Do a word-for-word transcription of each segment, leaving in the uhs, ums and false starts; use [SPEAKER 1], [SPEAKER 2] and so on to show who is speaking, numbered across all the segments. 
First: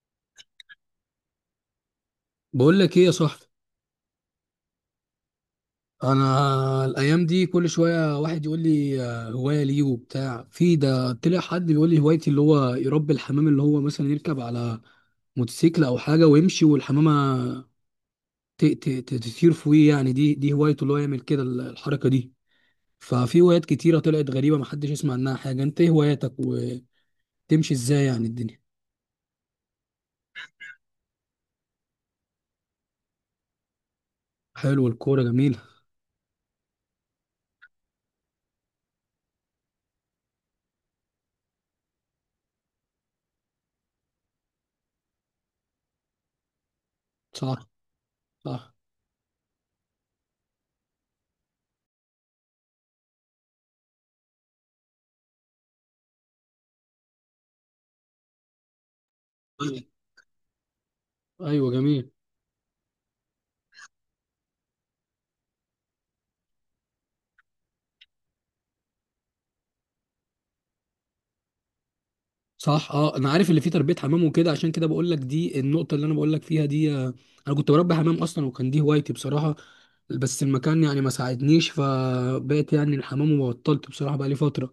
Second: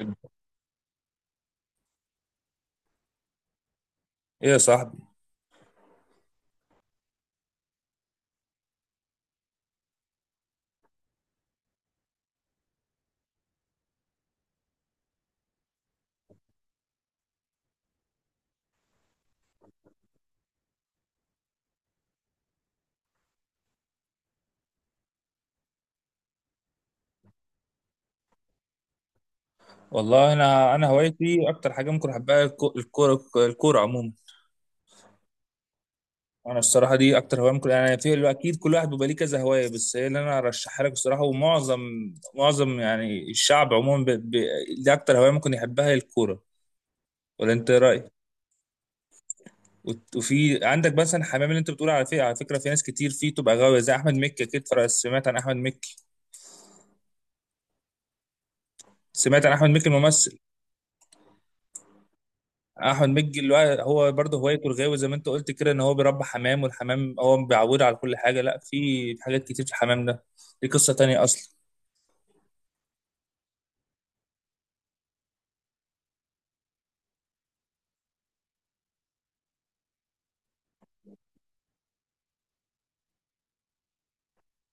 [SPEAKER 1] ايه
[SPEAKER 2] بقول لك ايه يا صاحبي.
[SPEAKER 1] يا صاحبي.
[SPEAKER 2] انا الايام دي كل شويه واحد يقول لي آه، هوايه ليه وبتاع. في ده طلع حد بيقول لي هوايتي اللي هو يربي الحمام، اللي هو مثلا يركب على موتوسيكل او حاجه ويمشي والحمامه ت- ت- ت- تطير فوقيه، يعني دي دي هوايته، اللي هو يعمل كده ال- الحركه دي. ففي هوايات كتيره طلعت غريبه محدش يسمع عنها حاجه. انت ايه هواياتك وتمشي ازاي يعني الدنيا؟
[SPEAKER 1] والله انا انا هوايتي اكتر حاجه ممكن احبها الكو- الكوره الكوره عموما.
[SPEAKER 2] حلو، الكوره جميله.
[SPEAKER 1] انا الصراحه دي اكتر هوايه ممكن يعني، في اكيد كل واحد بيبقى ليه كذا هوايه، بس هي اللي انا ارشحها لك الصراحه. ومعظم معظم يعني الشعب عموما ب... ب... دي اكتر هوايه ممكن يحبها هي الكوره. ولا
[SPEAKER 2] صح.
[SPEAKER 1] انت إيه رايك؟
[SPEAKER 2] صح.
[SPEAKER 1] وت- وفي عندك مثلا حمام اللي انت بتقول، على فكره على فكره في ناس كتير فيه تبقى غاويه زي احمد مكي. اكيد فرق- سمعت عن احمد مكي، سمعت عن احمد مكي الممثل؟
[SPEAKER 2] ايوه جميل.
[SPEAKER 1] احمد مكي اللي هو هو برضه هوايته الغاوي زي ما انت قلت كده، ان هو بيربى حمام، والحمام هو بيعوده على كل حاجه. لا، في حاجات كتير في الحمام ده، دي قصه تانية اصلا.
[SPEAKER 2] صح، اه انا عارف اللي فيه تربيه حمام وكده، عشان كده بقول لك دي النقطه اللي انا بقول لك فيها دي. آه، انا كنت بربي حمام اصلا وكان دي هوايتي بصراحه، بس المكان يعني ما ساعدنيش، فبقيت يعني الحمام وبطلت بصراحه بقى لي فتره.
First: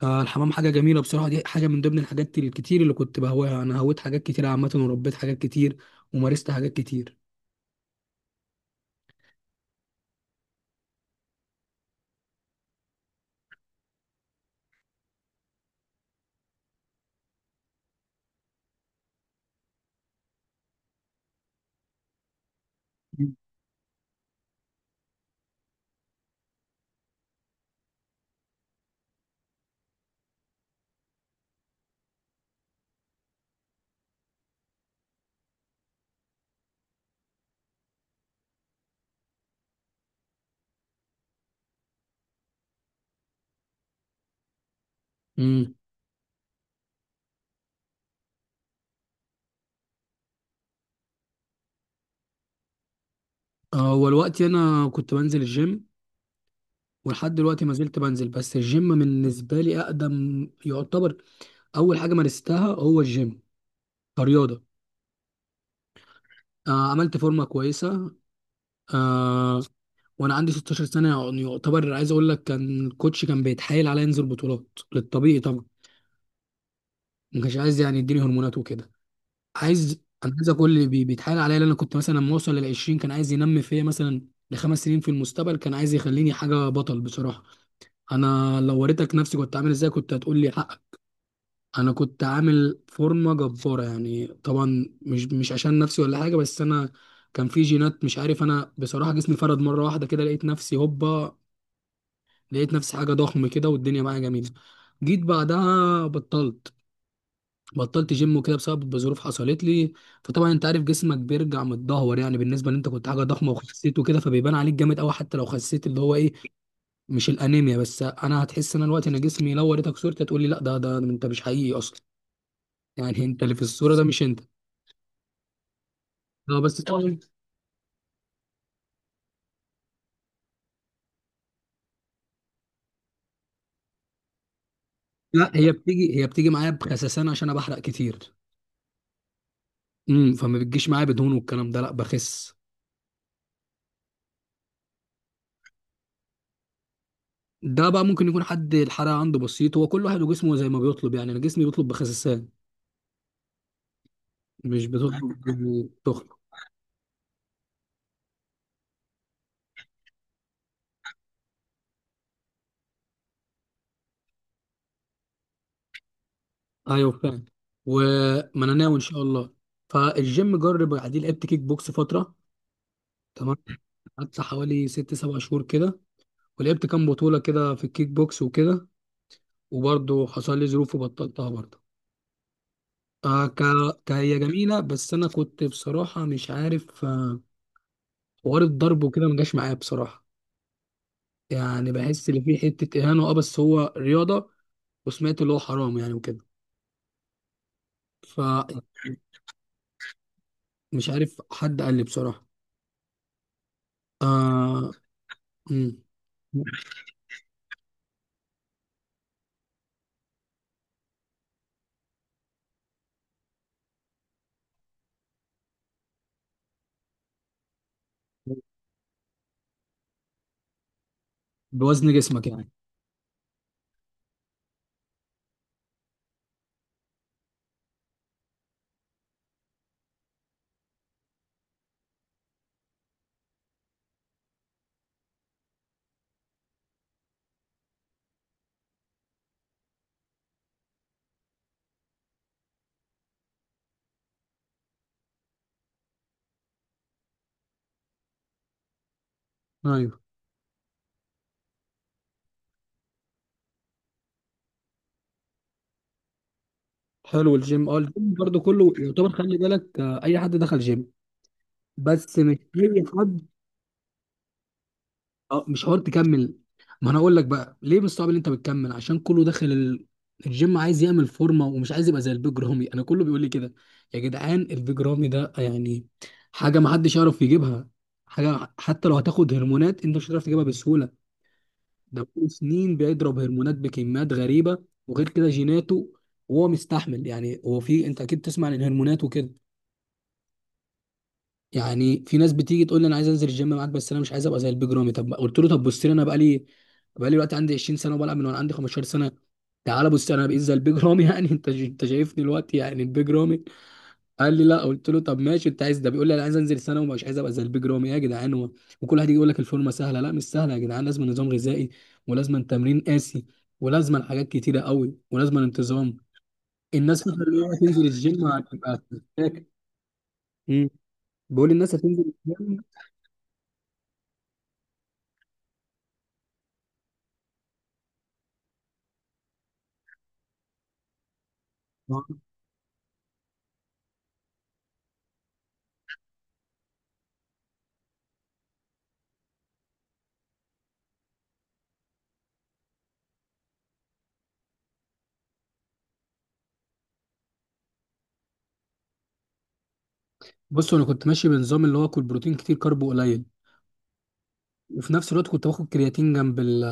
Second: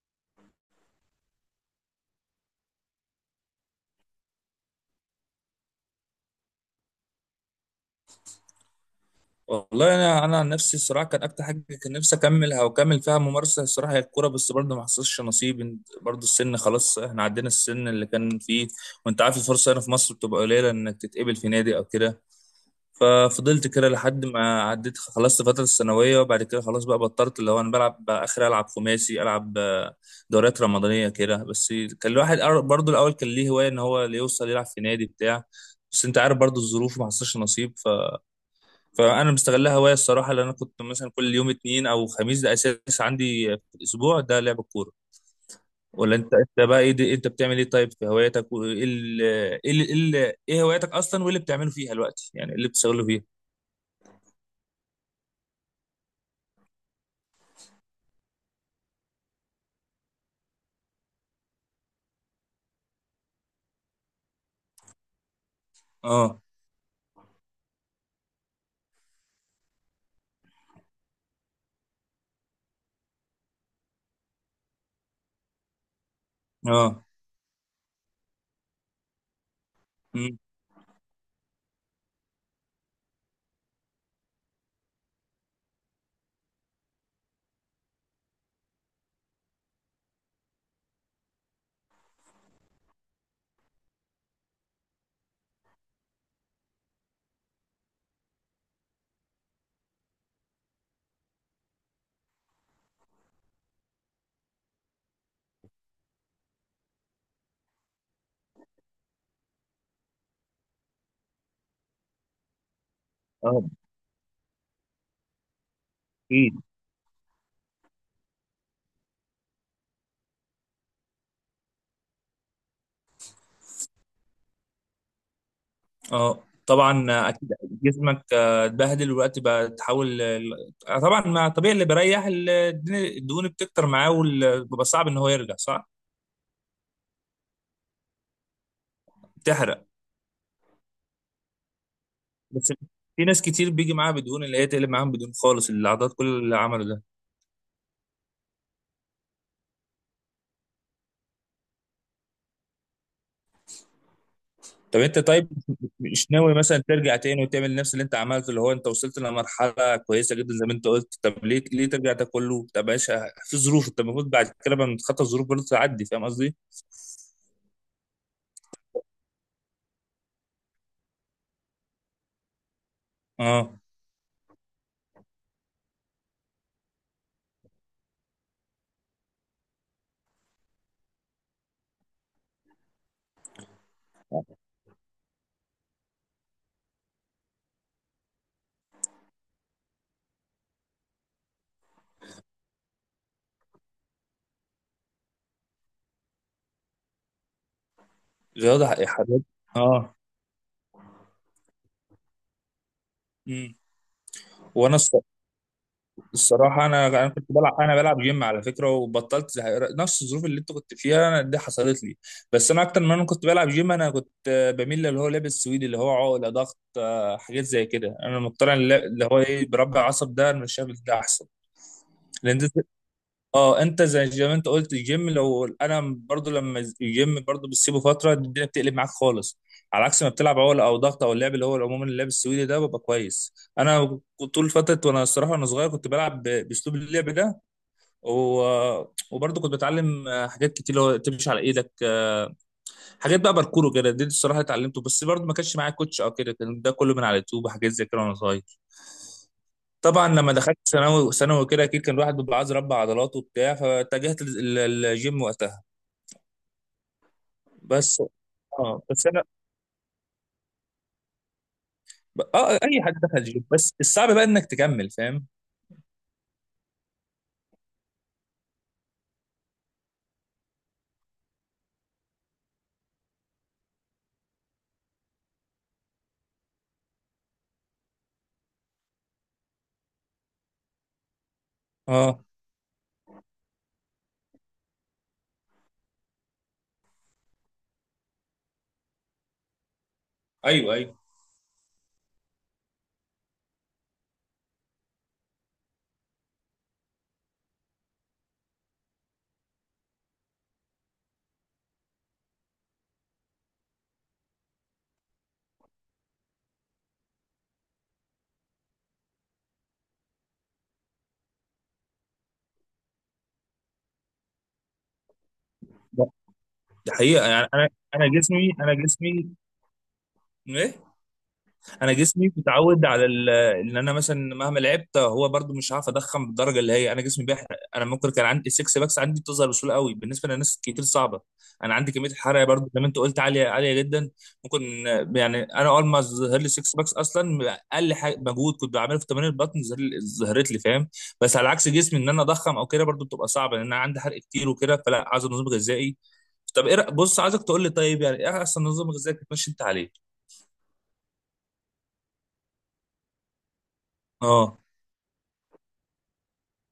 [SPEAKER 2] فالحمام حاجه جميله بصراحه، دي حاجه من ضمن الحاجات الكتير اللي كنت بهواها. انا هويت حاجات كتير عامه وربيت حاجات كتير ومارست حاجات كتير.
[SPEAKER 1] والله انا انا عن نفسي الصراحه كان اكتر حاجه كان نفسي اكملها واكمل فيها ممارسه الصراحه هي الكوره، بس برضه ما حصلش نصيب. إنت- برضه السن خلاص، احنا عدينا السن اللي كان فيه. وانت عارف الفرصه هنا في مصر بتبقى قليله انك تتقبل في نادي او كده. ففضلت كده لحد ما عديت، خلصت فترة الثانوية وبعد كده خلاص بقى بطلت، اللي هو أنا بلعب بقى آخر، ألعب خماسي، ألعب آه، دوريات رمضانية كده بس. كان الواحد أر- برضه الأول كان ليه هواية إن هو اللي يوصل يلعب في نادي بتاع، بس أنت عارف برضه الظروف ما حصلش نصيب. ف... فأنا مستغلها هواية الصراحة، لأن أنا كنت مثلا كل يوم اتنين أو خميس ده أساس عندي في الأسبوع، ده لعب الكورة.
[SPEAKER 2] امم
[SPEAKER 1] ولا أنت أنت بقى إيه؟ دي... أنت بتعمل إيه طيب في هواياتك؟ وإيه ال... إيه ال... إيه ال- إيه هواياتك أصلا، وإيه اللي بتعمله فيها دلوقتي، يعني إيه اللي بتشتغله فيها؟
[SPEAKER 2] هو الوقت انا كنت بنزل الجيم ولحد دلوقتي ما زلت بنزل، بس الجيم بالنسبه لي اقدم يعتبر اول حاجه مارستها، هو الجيم كرياضة.
[SPEAKER 1] اه.
[SPEAKER 2] آه عملت فورمة كويسة. آه وأنا عندي ستاشر سنة، يعني يعتبر عايز أقول لك كان الكوتش كان بيتحايل عليا أنزل بطولات للطبيعي طبعا.
[SPEAKER 1] اه.
[SPEAKER 2] ما كانش عايز يعني يديني هرمونات وكده. عايز، أنا
[SPEAKER 1] مم.
[SPEAKER 2] عايز أقول اللي بي- بيتحايل عليا، لأن أنا كنت مثلا لما أوصل لل عشرين كان عايز ينمي فيا مثلا لخمس سنين في المستقبل، كان عايز يخليني حاجة بطل بصراحة. أنا لو وريتك نفسي كنت عامل إزاي كنت هتقول لي. انا كنت عامل فورمه جباره، يعني طبعا مش مش عشان نفسي ولا حاجه، بس انا كان في جينات مش عارف. انا بصراحه جسمي فرد مره واحده كده، لقيت نفسي هوبا، لقيت نفسي حاجه ضخم كده والدنيا معايا جميله. جيت بعدها بطلت، بطلت جيم وكده بسبب ظروف حصلت لي. فطبعا انت عارف جسمك بيرجع متدهور يعني، بالنسبه ان انت كنت حاجه ضخمه
[SPEAKER 1] اه،
[SPEAKER 2] وخسيت وكده فبيبان عليك جامد قوي حتى لو خسيت، اللي هو ايه
[SPEAKER 1] اكيد.
[SPEAKER 2] مش الانيميا، بس انا هتحس ان أنا دلوقتي انا جسمي لو وريتك صورتي هتقول لي لا، ده ده ده انت مش حقيقي اصلا، يعني انت اللي في الصوره ده مش انت.
[SPEAKER 1] اه،
[SPEAKER 2] اه بس
[SPEAKER 1] طبعا
[SPEAKER 2] طبعاً-
[SPEAKER 1] آه، اكيد. جسمك آه، اتبهدل، والوقت بقى تحاول ال- آه، طبعا ما طبيعي اللي بيريح ال- الدهون بتكتر معاه وبيبقى صعب ان هو
[SPEAKER 2] لا،
[SPEAKER 1] يرجع
[SPEAKER 2] هي
[SPEAKER 1] صح.
[SPEAKER 2] بتيجي، هي بتيجي معايا بخسسان عشان انا بحرق كتير.
[SPEAKER 1] بتحرق؟
[SPEAKER 2] امم فما بتجيش معايا بدهون والكلام ده، لا بخس.
[SPEAKER 1] بس في ناس كتير بيجي معاها بدهون، اللي هي تقلب معاهم بدهون خالص العضلات، كل اللي عمله ده.
[SPEAKER 2] ده بقى ممكن يكون حد الحرق عنده بسيط، هو كل واحد وجسمه زي ما بيطلب، يعني انا جسمي بيطلب بخسسان مش
[SPEAKER 1] طب انت طيب
[SPEAKER 2] بتطلب تخن.
[SPEAKER 1] مش ناوي مثلا ترجع تاني وتعمل نفس اللي انت عملته، اللي هو انت وصلت لمرحله كويسه جدا زي ما انت قلت؟ طب ليه ليه ترجع ده كله؟ طب ماشي، في ظروف، انت المفروض بعد كده لما تتخطى الظروف برضه تعدي. فاهم قصدي؟
[SPEAKER 2] ايوه فاهم. وما انا ناوي ان شاء الله. فالجيم جرب عادي، لعبت كيك بوكس فتره. تمام.
[SPEAKER 1] اه.
[SPEAKER 2] قعدت حوالي ست سبع شهور كده، ولعبت كام بطوله كده في الكيك بوكس وكده، وبرضه حصل لي ظروف وبطلتها برضه. آه ك... كهي جميلة، بس أنا كنت بصراحة مش عارف، آه، حوار الضرب وكده ما جاش معايا بصراحة، يعني بحس إن في حتة إهانة. أه بس هو رياضة، وسمعت اللي هو حرام يعني وكده، فمش
[SPEAKER 1] رياضة، حاجات. اه.
[SPEAKER 2] عارف. حد قال لي بصراحة.
[SPEAKER 1] مم.
[SPEAKER 2] آه...
[SPEAKER 1] وانا الص-
[SPEAKER 2] مم.
[SPEAKER 1] الصراحة انا انا كنت بلعب، انا بلعب جيم على فكرة، وبطلت زي- نفس الظروف اللي انت كنت فيها انا دي حصلت لي. بس انا اكتر ما انا كنت بلعب جيم، انا كنت آه، بميل للي هو لابس سويدي، اللي هو عقلة ضغط آه، حاجات زي كده. انا مضطر، اللي اللي هو ايه، بربع عصب ده انا مش شايف ده احسن؟
[SPEAKER 2] بوزن جسمك
[SPEAKER 1] لان
[SPEAKER 2] يعني؟
[SPEAKER 1] اه انت زي زي ما انت قلت الجيم، لو انا برضو لما الجيم برضو بتسيبه فتره الدنيا بتقلب معاك خالص، على عكس ما بتلعب عقله او ضغط، او اللعب اللي هو عموما اللعب السويدي ده ببقى كويس. انا كنت طول فتره وانا الصراحه وانا صغير كنت بلعب ب- باسلوب اللعب ده. و... وبرضو كنت بتعلم حاجات كتير، اللي هو تمشي على ايدك، حاجات بقى باركور وكده، دي الصراحه اتعلمته، بس برضو ما كانش معايا كوتش او كده، كان ده كله من على اليوتيوب وحاجات زي كده وانا صغير.
[SPEAKER 2] أيوه.
[SPEAKER 1] طبعا لما دخلت ثانوي، ثانوي كده اكيد كان الواحد بيبقى عايز يربى عضلاته وبتاع، فاتجهت لل- للجيم وقتها.
[SPEAKER 2] حلو، الجيم أه
[SPEAKER 1] بس.
[SPEAKER 2] الجيم برضه كله
[SPEAKER 1] اه بس
[SPEAKER 2] يعتبر،
[SPEAKER 1] انا،
[SPEAKER 2] خلي بالك، آه، أي حد دخل جيم، بس
[SPEAKER 1] ب-
[SPEAKER 2] مش
[SPEAKER 1] اه اي
[SPEAKER 2] أي
[SPEAKER 1] حد دخل
[SPEAKER 2] حد.
[SPEAKER 1] جيم، بس الصعب بقى انك تكمل، فاهم؟
[SPEAKER 2] اه مش حوار تكمل. ما انا اقول لك بقى ليه من صعب ان انت بتكمل: عشان كله داخل ال... الجيم عايز يعمل فورمه ومش عايز يبقى زي البيج رامي، انا كله بيقول لي كده. يا جدعان البيج رامي ده يعني حاجه ما حدش يعرف يجيبها، حاجه حتى لو هتاخد هرمونات انت مش هتعرف تجيبها بسهوله. ده
[SPEAKER 1] اه.
[SPEAKER 2] بقاله سنين بيضرب هرمونات بكميات غريبه، وغير كده جيناته وهو مستحمل يعني. هو في، انت اكيد تسمع عن الهرمونات وكده.
[SPEAKER 1] ايوه، ايوه.
[SPEAKER 2] يعني في ناس بتيجي تقول لي انا عايز انزل الجيم معاك بس انا مش عايز ابقى زي البيج رامي. طب قلت له طب بص لي انا بقالي بقالي دلوقتي عندي عشرين سنه وبلعب من وانا عندي خمستاشر سنه، تعالى بص انا بقيت زي البيج رامي يعني؟ انت انت شايفني دلوقتي يعني البيج رامي؟ قال لي لا. قلت له طب ماشي انت عايز، ده بيقول لي انا عايز انزل سنه ومش عايز ابقى زي البيج رامي. إيه يا جدعان و- وكل واحد يجي يقول لك الفورمه سهله. لا مش سهله يا جدعان، لازم نظام غذائي ولازم تمرين قاسي، ولازم حاجات كتيره قوي ولازم انتظام.
[SPEAKER 1] ده
[SPEAKER 2] الناس فاكره
[SPEAKER 1] حقيقة
[SPEAKER 2] ان
[SPEAKER 1] يعني،
[SPEAKER 2] هي
[SPEAKER 1] انا
[SPEAKER 2] تنزل
[SPEAKER 1] انا
[SPEAKER 2] الجيم
[SPEAKER 1] جسمي انا
[SPEAKER 2] هتبقى،
[SPEAKER 1] جسمي
[SPEAKER 2] بيقول الناس
[SPEAKER 1] انا
[SPEAKER 2] هتنزل
[SPEAKER 1] جسمي
[SPEAKER 2] الجيم.
[SPEAKER 1] متعود على ال- ان انا مثلا مهما لعبت هو برضو مش هعرف اضخم بالدرجه، اللي هي انا جسمي بيحرق. انا ممكن كان عندي سكس باكس عندي بتظهر بسهوله قوي، بالنسبه لناس كتير صعبه. انا عندي كميه الحرق برضو زي ما انت قلت عاليه عاليه جدا. ممكن يعني انا اول ما ظهر لي سكس باكس اصلا، اقل حاجه مجهود كنت بعمله في تمارين البطن ظهر لي- ظهرت لي، فاهم؟ بس على عكس جسمي ان انا اضخم او كده برضو بتبقى صعبه، لان انا عندي حرق كتير وكده، فلا عايز نظام غذائي. طب ايه رأ- بص عايزك تقول لي، طيب يعني ايه احسن نظام غذائي بتمشي انت عليه؟
[SPEAKER 2] بص انا كنت ماشي بنظام اللي هو كل بروتين كتير كارب قليل،
[SPEAKER 1] اه.
[SPEAKER 2] وفي نفس الوقت كنت باخد كرياتين جنب ال-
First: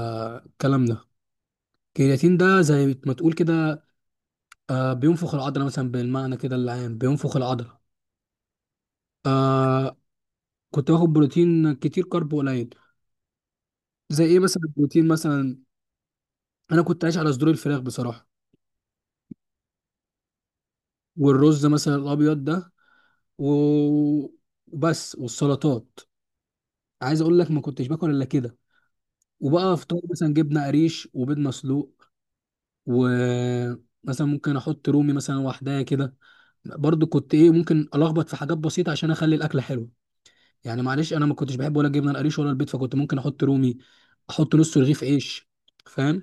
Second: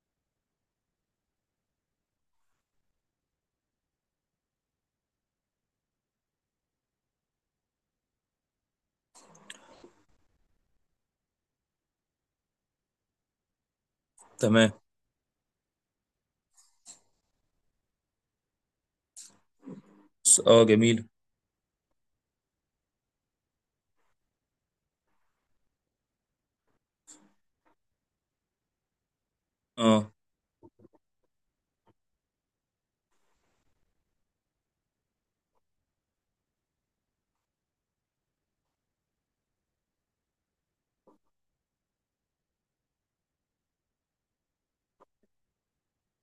[SPEAKER 2] الكلام ده. الكرياتين ده زي ما تقول كده، آه، بينفخ العضله مثلا بالمعنى كده العام، بينفخ العضله. آه كنت باخد بروتين كتير كارب قليل. زي ايه مثلا
[SPEAKER 1] تمام.
[SPEAKER 2] البروتين مثلا؟ انا كنت عايش على صدور الفراخ بصراحه،
[SPEAKER 1] س- اه، جميل.
[SPEAKER 2] والرز مثلا الابيض ده و- وبس، والسلطات. عايز اقول لك ما كنتش باكل الا كده. وبقى فطار
[SPEAKER 1] اه.
[SPEAKER 2] مثلا جبنه قريش وبيض مسلوق، ومثلا ممكن احط رومي مثلا لوحدها كده، برضو كنت ايه ممكن الخبط في حاجات بسيطه عشان اخلي الاكله حلوه. يعني معلش انا ما كنتش بحب ولا الجبنه القريش ولا البيض، فكنت ممكن احط رومي، احط نص رغيف عيش، فاهم؟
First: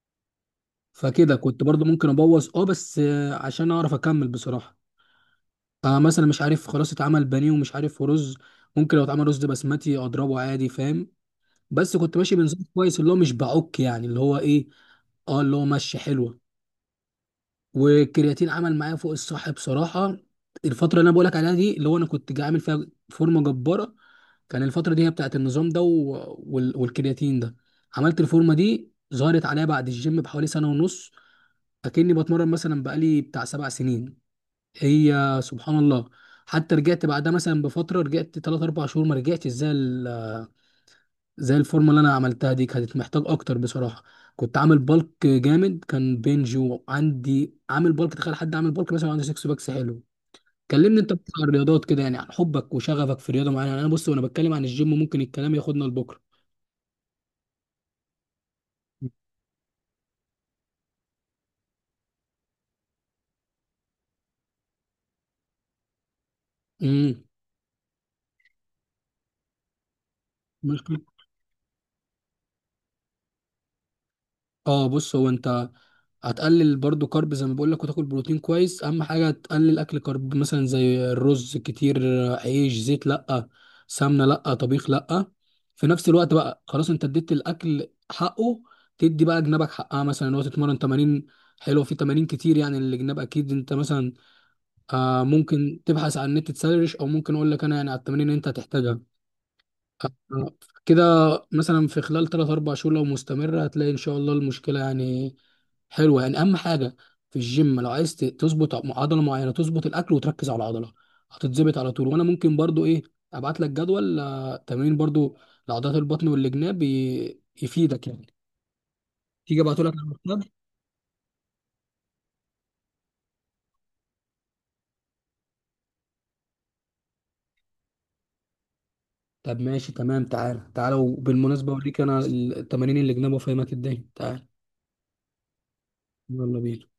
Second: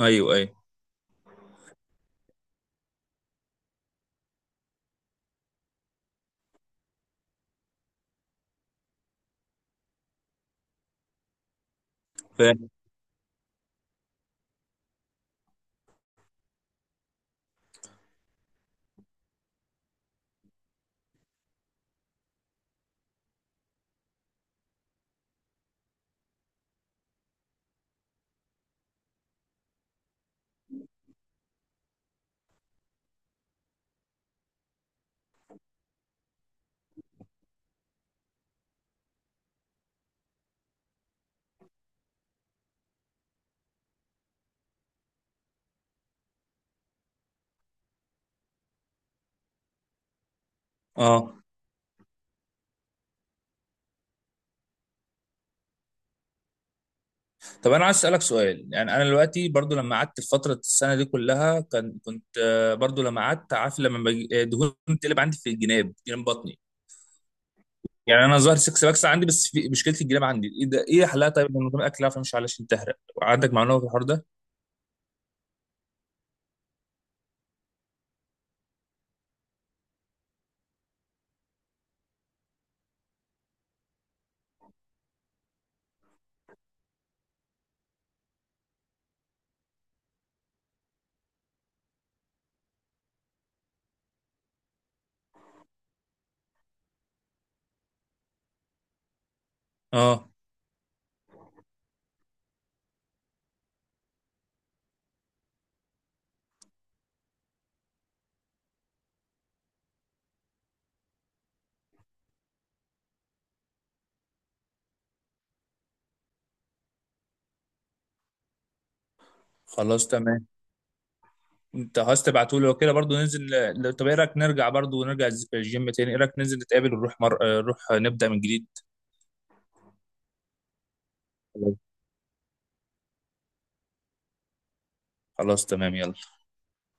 [SPEAKER 1] ايوه، ايوه،
[SPEAKER 2] فكده كنت برضو ممكن ابوظ اه، بس آه، عشان اعرف اكمل بصراحه. فمثلا مش عارف خلاص اتعمل بانيه ومش عارف رز، ممكن لو اتعمل رز بسمتي اضربه عادي، فاهم؟ بس كنت ماشي بنظام
[SPEAKER 1] فاهم.
[SPEAKER 2] كويس، اللي هو مش بعك يعني، اللي هو ايه، اه اللي هو ماشي حلوه. والكرياتين عمل معايا فوق الصح بصراحه، الفتره اللي انا بقولك عليها دي اللي هو انا كنت عامل فيها فورمه جباره، كان الفتره دي هي بتاعت النظام ده و... وال... والكرياتين ده. عملت الفورمه دي، ظهرت عليا بعد الجيم بحوالي سنه ونص، اكني بتمرن مثلا بقالي بتاع سبع سنين. هي، سبحان الله. حتى رجعت بعدها مثلا بفتره، رجعت تلاتة اربعة شهور، ما رجعتش زي زي الفورمه اللي انا عملتها دي، كانت محتاج اكتر بصراحه. كنت عامل بالك جامد كان بنج، وعندي عامل بالك تخيل حد عامل بالك مثلا عنده سكس باكس حلو. كلمني انت
[SPEAKER 1] اه.
[SPEAKER 2] بتاع الرياضات كده، يعني عن حبك وشغفك في رياضه معينه، يعني انا بص وانا بتكلم عن الجيم ممكن الكلام ياخدنا لبكره.
[SPEAKER 1] طب انا عايز اسالك سؤال، يعني انا دلوقتي برضو لما قعدت في فتره السنه دي كلها كان كنت آه، برضو لما قعدت عارف لما بج- آه، دهون تقلب عندي في الجناب، جناب بطني.
[SPEAKER 2] امم
[SPEAKER 1] يعني انا ظاهر سكس باكس عندي، بس في مشكله الجناب عندي، ايه ده؟ ايه حلها طيب من غير اكل، عارفه، مش علشان تهرق؟ عندك معلومه في الحوار ده؟
[SPEAKER 2] اه بص، هو انت هتقلل برضو كارب زي ما بقول لك، وتاكل بروتين كويس. اهم حاجه تقلل اكل كارب مثلا زي الرز كتير، عيش، زيت لا، سمنه لا، طبيخ لا. في نفس الوقت بقى خلاص انت اديت الاكل حقه، تدي بقى جنابك حقها مثلا ان هو تتمرن تمارين حلوه. في تمارين كتير يعني الجناب اكيد، انت مثلا آه ممكن تبحث عن النت تسرش، او ممكن اقول لك انا يعني على التمارين اللي انت هتحتاجها
[SPEAKER 1] اه.
[SPEAKER 2] آه، كده. مثلا في خلال ثلاثة أربعة شهور لو مستمرة هتلاقي ان شاء الله المشكلة يعني حلوة. يعني اهم حاجة في الجيم لو عايز ت- تظبط عضلة معينة، تظبط الاكل وتركز على العضلة هتتظبط على طول. وانا ممكن برضو ايه ابعت لك جدول آه، تمرين برضو لعضلات البطن والجناب، ي- يفيدك يعني. تيجي ابعته لك على
[SPEAKER 1] خلاص، تمام.
[SPEAKER 2] الواتساب.
[SPEAKER 1] انت عايز تبعته لي وكده، برضو ننزل ل- ل- طب ايه رايك نرجع برضو، ونرجع الج- الجيم تاني؟ ايه رايك ننزل نتقابل ونروح مر... آه، نروح نبدا من جديد؟
[SPEAKER 2] طب ماشي تمام، تعالى تعالى. وبالمناسبة اوريك انا التمارين الجناب وافهمك الدنيا، تعالى.
[SPEAKER 1] خلاص، تمام، يلا.
[SPEAKER 2] يلا بينا.